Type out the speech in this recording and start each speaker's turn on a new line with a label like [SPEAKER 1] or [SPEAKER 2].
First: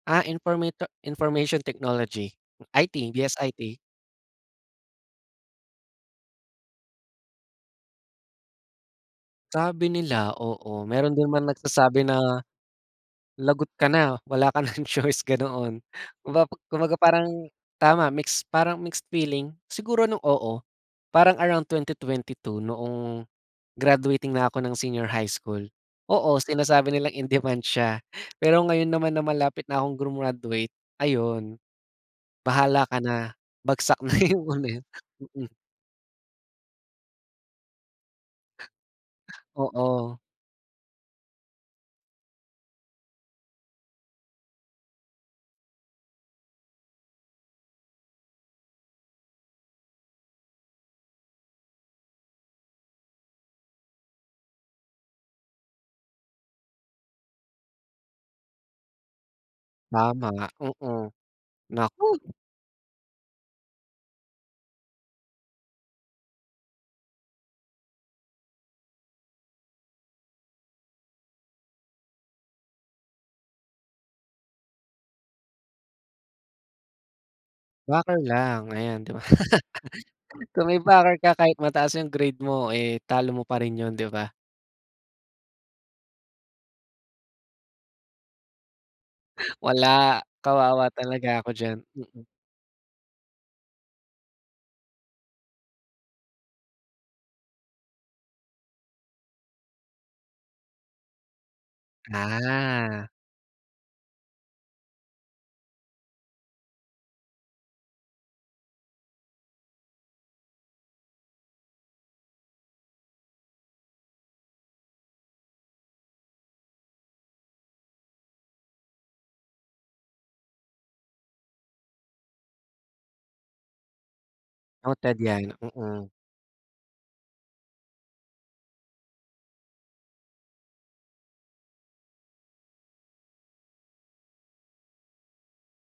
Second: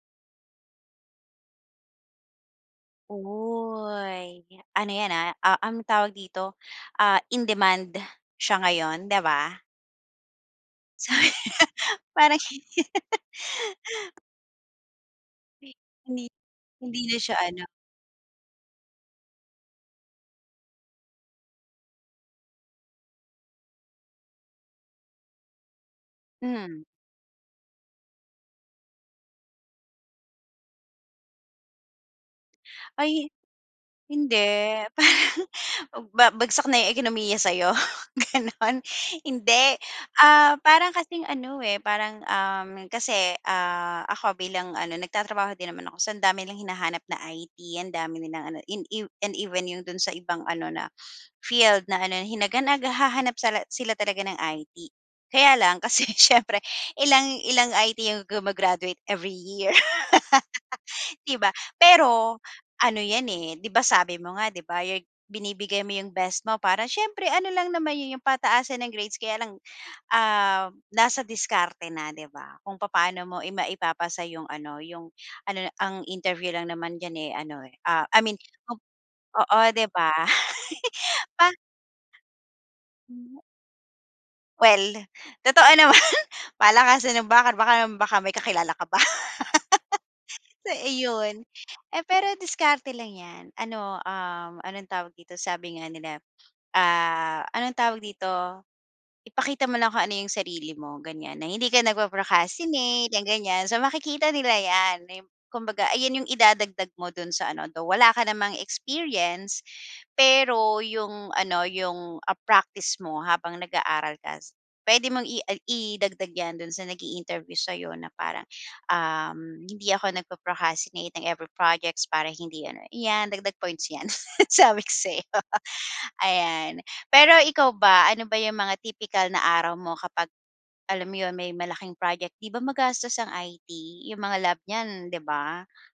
[SPEAKER 1] A informato information Technology, IT, BSIT.
[SPEAKER 2] Uy, ano 'yan, ah, ah, um, tawag dito, ah, in-demand siya ngayon, di ba?
[SPEAKER 1] Sabi nila, oo, meron don
[SPEAKER 2] Sabi,
[SPEAKER 1] man nagsasabi
[SPEAKER 2] parang
[SPEAKER 1] na, "Lagot ka na wala ka ng choice,"
[SPEAKER 2] 'Di
[SPEAKER 1] ganoon.
[SPEAKER 2] Hindi
[SPEAKER 1] Kumba kumbaga
[SPEAKER 2] hindi na
[SPEAKER 1] parang
[SPEAKER 2] siya ano
[SPEAKER 1] tama mix, parang mixed feeling. Siguro nung oo, parang around 2022 noong graduating na ako ng senior high school. Oo,
[SPEAKER 2] Hmm.
[SPEAKER 1] sinasabi nilang in-demand siya pero ngayon naman na malapit na akong grumaduate ayun, bahala ka
[SPEAKER 2] Ay, eh,
[SPEAKER 1] na bagsak na yun
[SPEAKER 2] hindi
[SPEAKER 1] ulit.
[SPEAKER 2] parang
[SPEAKER 1] Mm.
[SPEAKER 2] mag ba bagsak na 'yong ekonomiya sa'yo gano'n. Hindi,
[SPEAKER 1] Oo.
[SPEAKER 2] ah, parang kasing ano, eh, parang, um, kasi, ah, ako bilang ano nagtatrabaho din naman ako. So, ang dami nilang hinahanap na IT, ang dami nilang ano in ev and even 'yong do'n sa ibang ano na field na ano hinagan naghahanap sala sila talaga ng IT. Kaya lang kasi siyempre ilang ilang IT 'yong guma-graduate every year,
[SPEAKER 1] Tama, mm.
[SPEAKER 2] di ba?
[SPEAKER 1] Naku.
[SPEAKER 2] Pero ano 'yan, eh, di ba, sabi mo nga, di ba, your g binibigay mo yung best mo para siyempre ano lang naman yun yung pataasan ng grades kaya lang, um, nasa diskarte na, di ba? Kung papaano mo ima maipapasa yung ano, yung ano na ang interview lang naman diyan, eh, ano, eh, ah, I
[SPEAKER 1] Backer
[SPEAKER 2] mean,
[SPEAKER 1] lang
[SPEAKER 2] om
[SPEAKER 1] ayan, di ba?
[SPEAKER 2] oo, di ba?
[SPEAKER 1] Kung may backer ka
[SPEAKER 2] Pa
[SPEAKER 1] kahit mataas yung grade mo, eh,
[SPEAKER 2] Hmm,
[SPEAKER 1] talo
[SPEAKER 2] nga
[SPEAKER 1] mo pa rin yun, di ba?
[SPEAKER 2] Well, totoo naman. Palakasan ng backer bakam baka may kakilala ka pa
[SPEAKER 1] Wala
[SPEAKER 2] So,
[SPEAKER 1] kawawa talaga
[SPEAKER 2] iyon.
[SPEAKER 1] ako diyan,
[SPEAKER 2] Eh,
[SPEAKER 1] mm.
[SPEAKER 2] pero diskarte lang 'yan ano, um, anong tawag dito? Sabi nga nila, ah, anong tawag dito? Ipakita mo lang kung ano yung sarili mo ganyan na hindi ka
[SPEAKER 1] Ah.
[SPEAKER 2] nagpo-procastinate yang gan'yan. So, makikita nila 'yan. Ayon, kumbaga ayan yung idadagdag mo dun sa ano though wala ka namang experience. Pero yung ano, yung, ah, practice mo habang nag-aaral ka s puwede mong i ag idagdag 'yan dun sa nag-i-interview sa'yo na parang, um, hindi ako nagpo-procrastinate ng every projects para hindi ano, iyan dagdag points 'yan, sabi ko sa
[SPEAKER 1] Noted
[SPEAKER 2] iyo.
[SPEAKER 1] 'yan, mm.
[SPEAKER 2] Ayan, pero ikaw ba ano ba yung mga tipikal na araw mo kapag alam mo yun? May malaking project, di ba, magastos ang IT yung mga lab niyan, di ba?